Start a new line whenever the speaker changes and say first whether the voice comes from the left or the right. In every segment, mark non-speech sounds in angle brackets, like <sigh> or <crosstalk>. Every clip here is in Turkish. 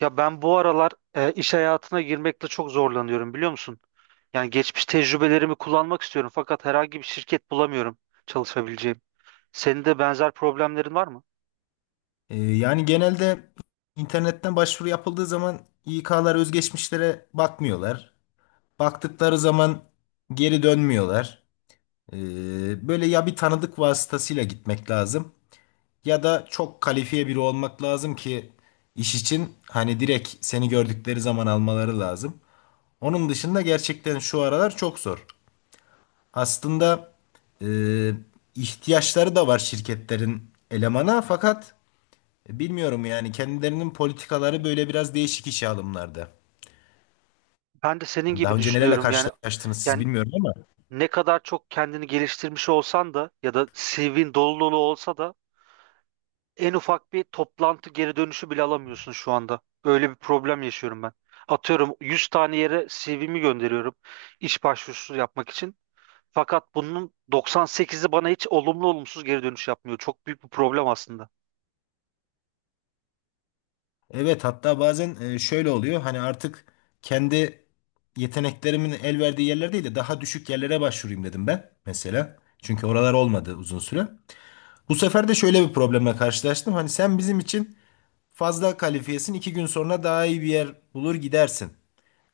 right: Ya ben bu aralar iş hayatına girmekte çok zorlanıyorum biliyor musun? Yani geçmiş tecrübelerimi kullanmak istiyorum fakat herhangi bir şirket bulamıyorum çalışabileceğim. Senin de benzer problemlerin var mı?
left: Yani genelde internetten başvuru yapıldığı zaman İK'lar özgeçmişlere bakmıyorlar. Baktıkları zaman geri dönmüyorlar. Böyle ya bir tanıdık vasıtasıyla gitmek lazım ya da çok kalifiye biri olmak lazım ki iş için hani direkt seni gördükleri zaman almaları lazım. Onun dışında gerçekten şu aralar çok zor. Aslında e, ihtiyaçları da var şirketlerin elemana, fakat bilmiyorum, yani kendilerinin politikaları böyle biraz değişik işe alımlarda.
right: Ben de senin
left: Yani daha
right: gibi
left: önce nelerle
right: düşünüyorum. Yani
left: karşılaştınız siz
right: yani
left: bilmiyorum ama
right: ne kadar çok kendini geliştirmiş olsan da ya da CV'nin dolu dolu olsa da en ufak bir toplantı geri dönüşü bile alamıyorsun şu anda. Öyle bir problem yaşıyorum ben. Atıyorum 100 tane yere CV'mi gönderiyorum iş başvurusu yapmak için. Fakat bunun 98'i bana hiç olumlu olumsuz geri dönüş yapmıyor. Çok büyük bir problem aslında.
left: evet, hatta bazen şöyle oluyor, hani artık kendi yeteneklerimin el verdiği yerler değil de daha düşük yerlere başvurayım dedim ben mesela. Çünkü oralar olmadı uzun süre. Bu sefer de şöyle bir problemle karşılaştım. Hani sen bizim için fazla kalifiyesin. İki gün sonra daha iyi bir yer bulur gidersin.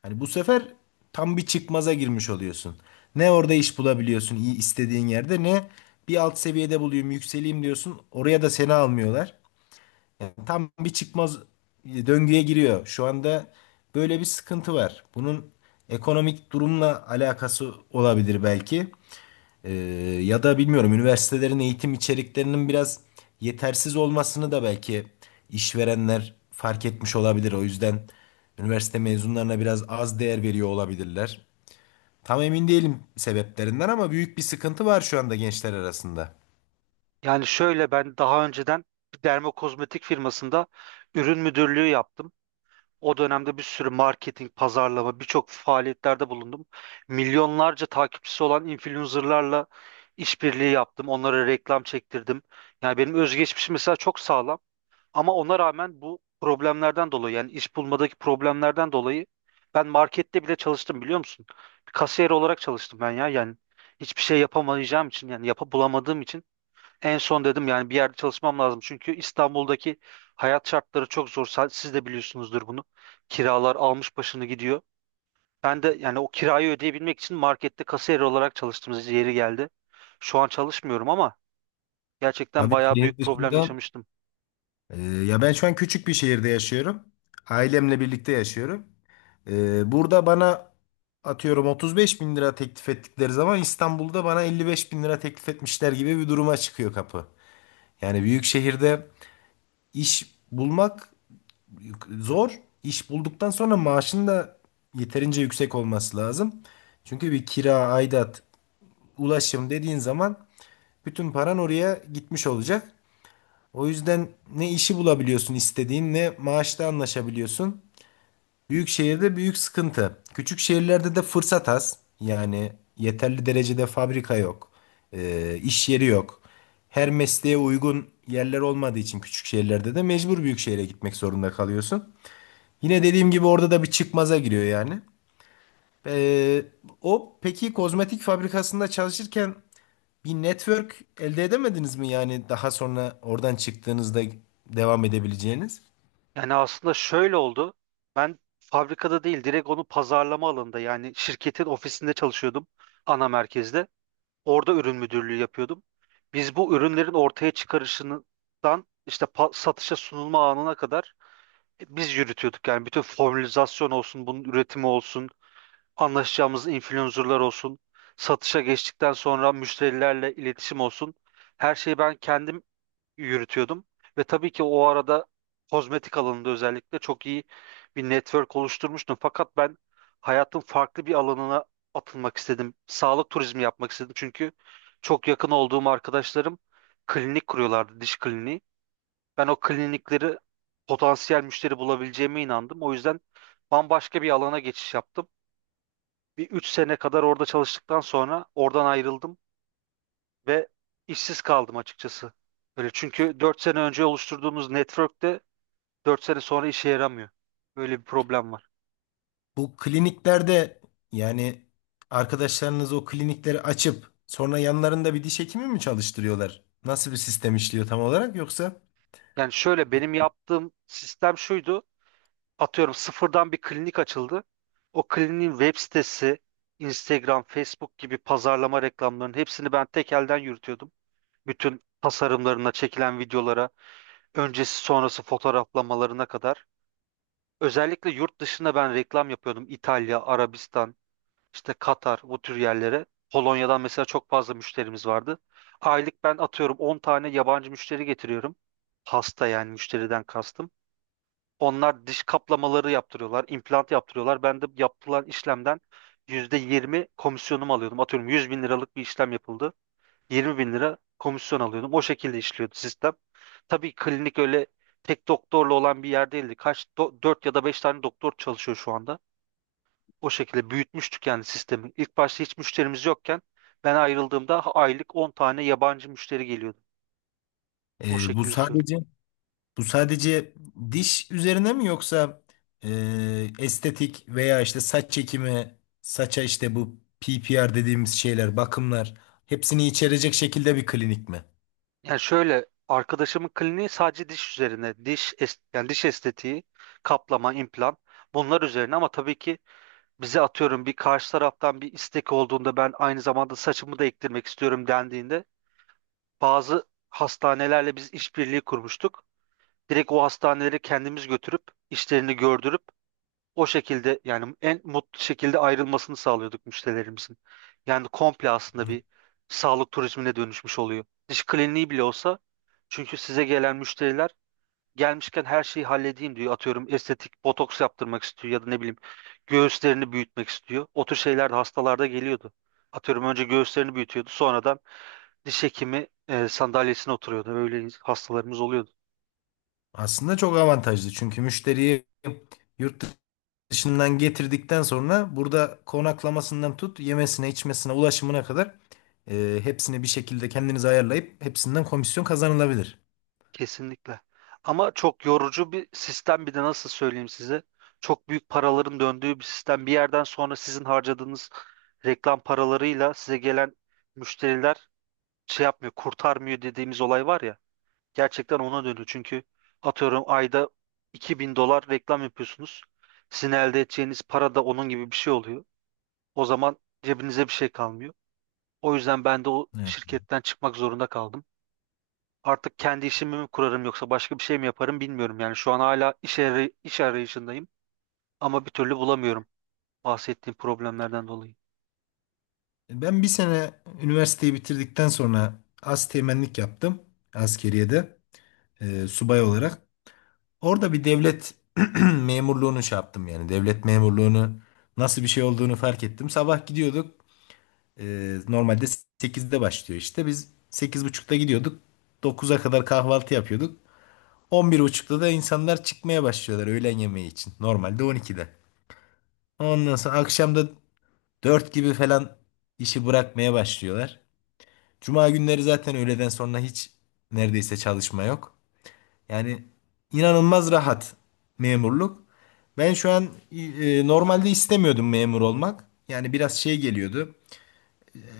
left: Hani bu sefer tam bir çıkmaza girmiş oluyorsun. Ne orada iş bulabiliyorsun iyi istediğin yerde ne bir alt seviyede bulayım yükseleyim diyorsun. Oraya da seni almıyorlar. Yani tam bir çıkmaz döngüye giriyor. Şu anda böyle bir sıkıntı var. Bunun ekonomik durumla alakası olabilir belki. Ee, Ya da bilmiyorum, üniversitelerin eğitim içeriklerinin biraz yetersiz olmasını da belki işverenler fark etmiş olabilir. O yüzden üniversite mezunlarına biraz az değer veriyor olabilirler. Tam emin değilim sebeplerinden ama büyük bir sıkıntı var şu anda gençler arasında.
right: Yani şöyle ben daha önceden bir dermokozmetik firmasında ürün müdürlüğü yaptım. O dönemde bir sürü marketing, pazarlama, birçok faaliyetlerde bulundum. Milyonlarca takipçisi olan influencerlarla işbirliği yaptım. Onlara reklam çektirdim. Yani benim özgeçmişim mesela çok sağlam. Ama ona rağmen bu problemlerden dolayı yani iş bulmadaki problemlerden dolayı ben markette bile çalıştım biliyor musun? Bir kasiyer olarak çalıştım ben ya yani hiçbir şey yapamayacağım için yani yapa bulamadığım için en son dedim yani bir yerde çalışmam lazım. Çünkü İstanbul'daki hayat şartları çok zor. Siz de biliyorsunuzdur bunu. Kiralar almış başını gidiyor. Ben de yani o kirayı ödeyebilmek için markette kasiyer olarak çalıştığımız yeri geldi. Şu an çalışmıyorum ama gerçekten
left: Tabii,
right: bayağı
left: şehir
right: büyük problem
left: dışında.
right: yaşamıştım.
left: Ya, ben şu an küçük bir şehirde yaşıyorum. Ailemle birlikte yaşıyorum. Burada bana atıyorum 35 bin lira teklif ettikleri zaman İstanbul'da bana 55 bin lira teklif etmişler gibi bir duruma çıkıyor kapı. Yani büyük şehirde iş bulmak zor. İş bulduktan sonra maaşın da yeterince yüksek olması lazım. Çünkü bir kira, aidat, ulaşım dediğin zaman bütün paran oraya gitmiş olacak. O yüzden ne işi bulabiliyorsun istediğin ne maaşta anlaşabiliyorsun. Büyük şehirde büyük sıkıntı. Küçük şehirlerde de fırsat az. Yani yeterli derecede fabrika yok. İş yeri yok. Her mesleğe uygun yerler olmadığı için küçük şehirlerde de mecbur büyük şehre gitmek zorunda kalıyorsun. Yine dediğim gibi orada da bir çıkmaza giriyor yani. Ee, O peki, kozmetik fabrikasında çalışırken bir network elde edemediniz mi, yani daha sonra oradan çıktığınızda devam edebileceğiniz?
right: Yani aslında şöyle oldu. Ben fabrikada değil, direkt onu pazarlama alanında yani şirketin ofisinde çalışıyordum ana merkezde. Orada ürün müdürlüğü yapıyordum. Biz bu ürünlerin ortaya çıkarışından işte satışa sunulma anına kadar biz yürütüyorduk. Yani bütün formülizasyon olsun, bunun üretimi olsun, anlaşacağımız influencerlar olsun, satışa geçtikten sonra müşterilerle iletişim olsun. Her şeyi ben kendim yürütüyordum. Ve tabii ki o arada kozmetik alanında özellikle çok iyi bir network oluşturmuştum. Fakat ben hayatın farklı bir alanına atılmak istedim. Sağlık turizmi yapmak istedim. Çünkü çok yakın olduğum arkadaşlarım klinik kuruyorlardı, diş kliniği. Ben o klinikleri potansiyel müşteri bulabileceğime inandım. O yüzden bambaşka bir alana geçiş yaptım. Bir 3 sene kadar orada çalıştıktan sonra oradan ayrıldım ve işsiz kaldım açıkçası. Böyle çünkü 4 sene önce oluşturduğumuz network'te 4 sene sonra işe yaramıyor. Böyle bir problem var.
left: Bu kliniklerde yani arkadaşlarınız o klinikleri açıp sonra yanlarında bir diş hekimi mi çalıştırıyorlar? Nasıl bir sistem işliyor tam olarak, yoksa?
right: Yani şöyle
left: Evet.
right: benim yaptığım sistem şuydu. Atıyorum sıfırdan bir klinik açıldı. O kliniğin web sitesi, Instagram, Facebook gibi pazarlama reklamlarının hepsini ben tek elden yürütüyordum. Bütün tasarımlarına, çekilen videolara, öncesi sonrası fotoğraflamalarına kadar. Özellikle yurt dışında ben reklam yapıyordum. İtalya, Arabistan, işte Katar bu tür yerlere. Polonya'dan mesela çok fazla müşterimiz vardı. Aylık ben atıyorum 10 tane yabancı müşteri getiriyorum. Hasta yani müşteriden kastım. Onlar diş kaplamaları yaptırıyorlar, implant yaptırıyorlar. Ben de yapılan işlemden %20 komisyonumu alıyordum. Atıyorum 100 bin liralık bir işlem yapıldı. 20 bin lira komisyon alıyordum. O şekilde işliyordu sistem. Tabii klinik öyle tek doktorla olan bir yer değildi. Dört ya da 5 tane doktor çalışıyor şu anda. O şekilde büyütmüştük yani sistemin. İlk başta hiç müşterimiz yokken ben ayrıldığımda aylık 10 tane yabancı müşteri geliyordu. O
left: Ee, bu
right: şekilde söyleyeyim.
left: sadece bu sadece diş üzerine mi, yoksa estetik veya işte saç çekimi, saça işte bu PPR dediğimiz şeyler, bakımlar hepsini içerecek şekilde bir klinik mi?
right: Yani şöyle arkadaşımın kliniği sadece diş üzerine, diş yani diş estetiği, kaplama, implant bunlar üzerine ama tabii ki bize atıyorum bir karşı taraftan bir istek olduğunda ben aynı zamanda saçımı da ektirmek istiyorum dendiğinde bazı hastanelerle biz işbirliği kurmuştuk. Direkt o hastaneleri kendimiz götürüp işlerini gördürüp o şekilde yani en mutlu şekilde ayrılmasını sağlıyorduk müşterilerimizin. Yani komple aslında bir sağlık turizmine dönüşmüş oluyor. Diş kliniği bile olsa çünkü size gelen müşteriler gelmişken her şeyi halledeyim diyor. Atıyorum estetik botoks yaptırmak istiyor ya da ne bileyim göğüslerini büyütmek istiyor. O tür şeyler de hastalarda geliyordu. Atıyorum önce göğüslerini büyütüyordu sonradan diş hekimi sandalyesine oturuyordu. Öyle hastalarımız oluyordu.
left: Aslında çok avantajlı çünkü müşteriyi yurt dışından getirdikten sonra burada konaklamasından tut yemesine, içmesine, ulaşımına kadar hepsini bir şekilde kendiniz ayarlayıp hepsinden komisyon kazanılabilir.
right: Kesinlikle. Ama çok yorucu bir sistem bir de nasıl söyleyeyim size. Çok büyük paraların döndüğü bir sistem. Bir yerden sonra sizin harcadığınız reklam paralarıyla size gelen müşteriler şey yapmıyor, kurtarmıyor dediğimiz olay var ya. Gerçekten ona dönüyor. Çünkü atıyorum ayda 2.000 dolar reklam yapıyorsunuz. Sizin elde edeceğiniz para da onun gibi bir şey oluyor. O zaman cebinize bir şey kalmıyor. O yüzden ben de o
left: Evet.
right: şirketten çıkmak zorunda kaldım. Artık kendi işimi mi kurarım yoksa başka bir şey mi yaparım bilmiyorum. Yani şu an hala iş arayışındayım ama bir türlü bulamıyorum bahsettiğim problemlerden dolayı.
left: Ben bir sene üniversiteyi bitirdikten sonra asteğmenlik yaptım askeriyede, subay olarak. Orada bir devlet <clears throat> memurluğunu şey yaptım yani. Devlet memurluğunu nasıl bir şey olduğunu fark ettim. Sabah gidiyorduk. Normalde 8'de başlıyor işte. Biz 8.30'da gidiyorduk. 9'a kadar kahvaltı yapıyorduk. 11.30'da da insanlar çıkmaya başlıyorlar öğlen yemeği için. Normalde 12'de. Ondan sonra akşam da 4 gibi falan işi bırakmaya başlıyorlar. Cuma günleri zaten öğleden sonra hiç neredeyse çalışma yok. Yani inanılmaz rahat memurluk. Ben şu an normalde istemiyordum memur olmak. Yani biraz şey geliyordu.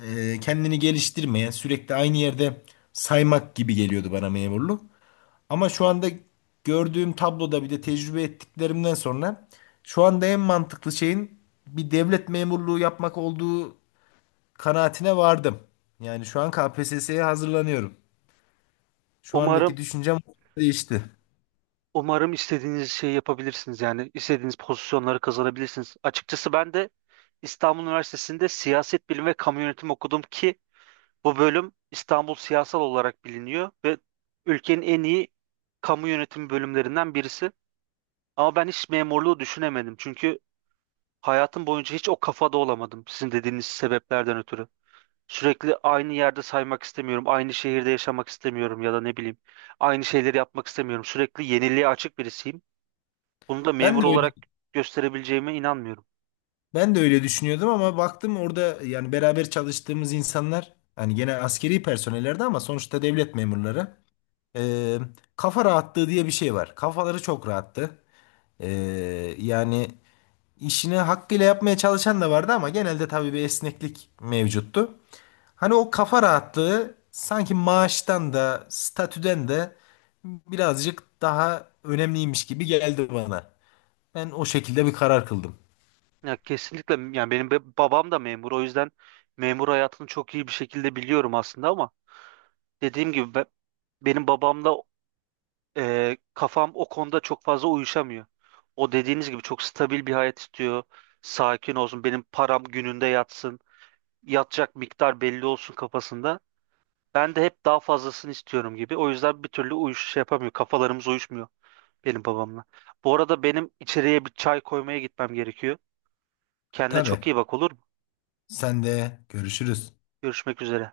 left: Kendini geliştirmeye, sürekli aynı yerde saymak gibi geliyordu bana memurluk. Ama şu anda gördüğüm tabloda bir de tecrübe ettiklerimden sonra şu anda en mantıklı şeyin bir devlet memurluğu yapmak olduğu kanaatine vardım. Yani şu an KPSS'ye hazırlanıyorum. Şu andaki
right: Umarım
left: düşüncem değişti.
right: umarım istediğiniz şeyi yapabilirsiniz yani istediğiniz pozisyonları kazanabilirsiniz. Açıkçası ben de İstanbul Üniversitesi'nde siyaset bilimi ve kamu yönetimi okudum ki bu bölüm İstanbul siyasal olarak biliniyor ve ülkenin en iyi kamu yönetimi bölümlerinden birisi. Ama ben hiç memurluğu düşünemedim çünkü hayatım boyunca hiç o kafada olamadım sizin dediğiniz sebeplerden ötürü. Sürekli aynı yerde saymak istemiyorum, aynı şehirde yaşamak istemiyorum ya da ne bileyim, aynı şeyleri yapmak istemiyorum. Sürekli yeniliğe açık birisiyim. Bunu da
left: Ben
right: memur
left: de öyle
right: olarak gösterebileceğime inanmıyorum.
left: Ben de öyle düşünüyordum ama baktım orada yani beraber çalıştığımız insanlar hani gene askeri personellerdi ama sonuçta devlet memurları. Ee, Kafa rahatlığı diye bir şey var. Kafaları çok rahattı. Ee, yani işini hakkıyla yapmaya çalışan da vardı ama genelde tabii bir esneklik mevcuttu. Hani o kafa rahatlığı sanki maaştan da statüden de birazcık daha önemliymiş gibi geldi bana. Ben o şekilde bir karar kıldım.
right: Ya kesinlikle yani benim babam da memur o yüzden memur hayatını çok iyi bir şekilde biliyorum aslında ama dediğim gibi benim babamda kafam o konuda çok fazla uyuşamıyor. O dediğiniz gibi çok stabil bir hayat istiyor. Sakin olsun, benim param gününde yatsın, yatacak miktar belli olsun kafasında. Ben de hep daha fazlasını istiyorum gibi. O yüzden bir türlü şey yapamıyor. Kafalarımız uyuşmuyor benim babamla. Bu arada benim içeriye bir çay koymaya gitmem gerekiyor. Kendine
left: Tabii.
right: çok iyi bak olur mu?
left: Sen de görüşürüz.
right: Görüşmek üzere.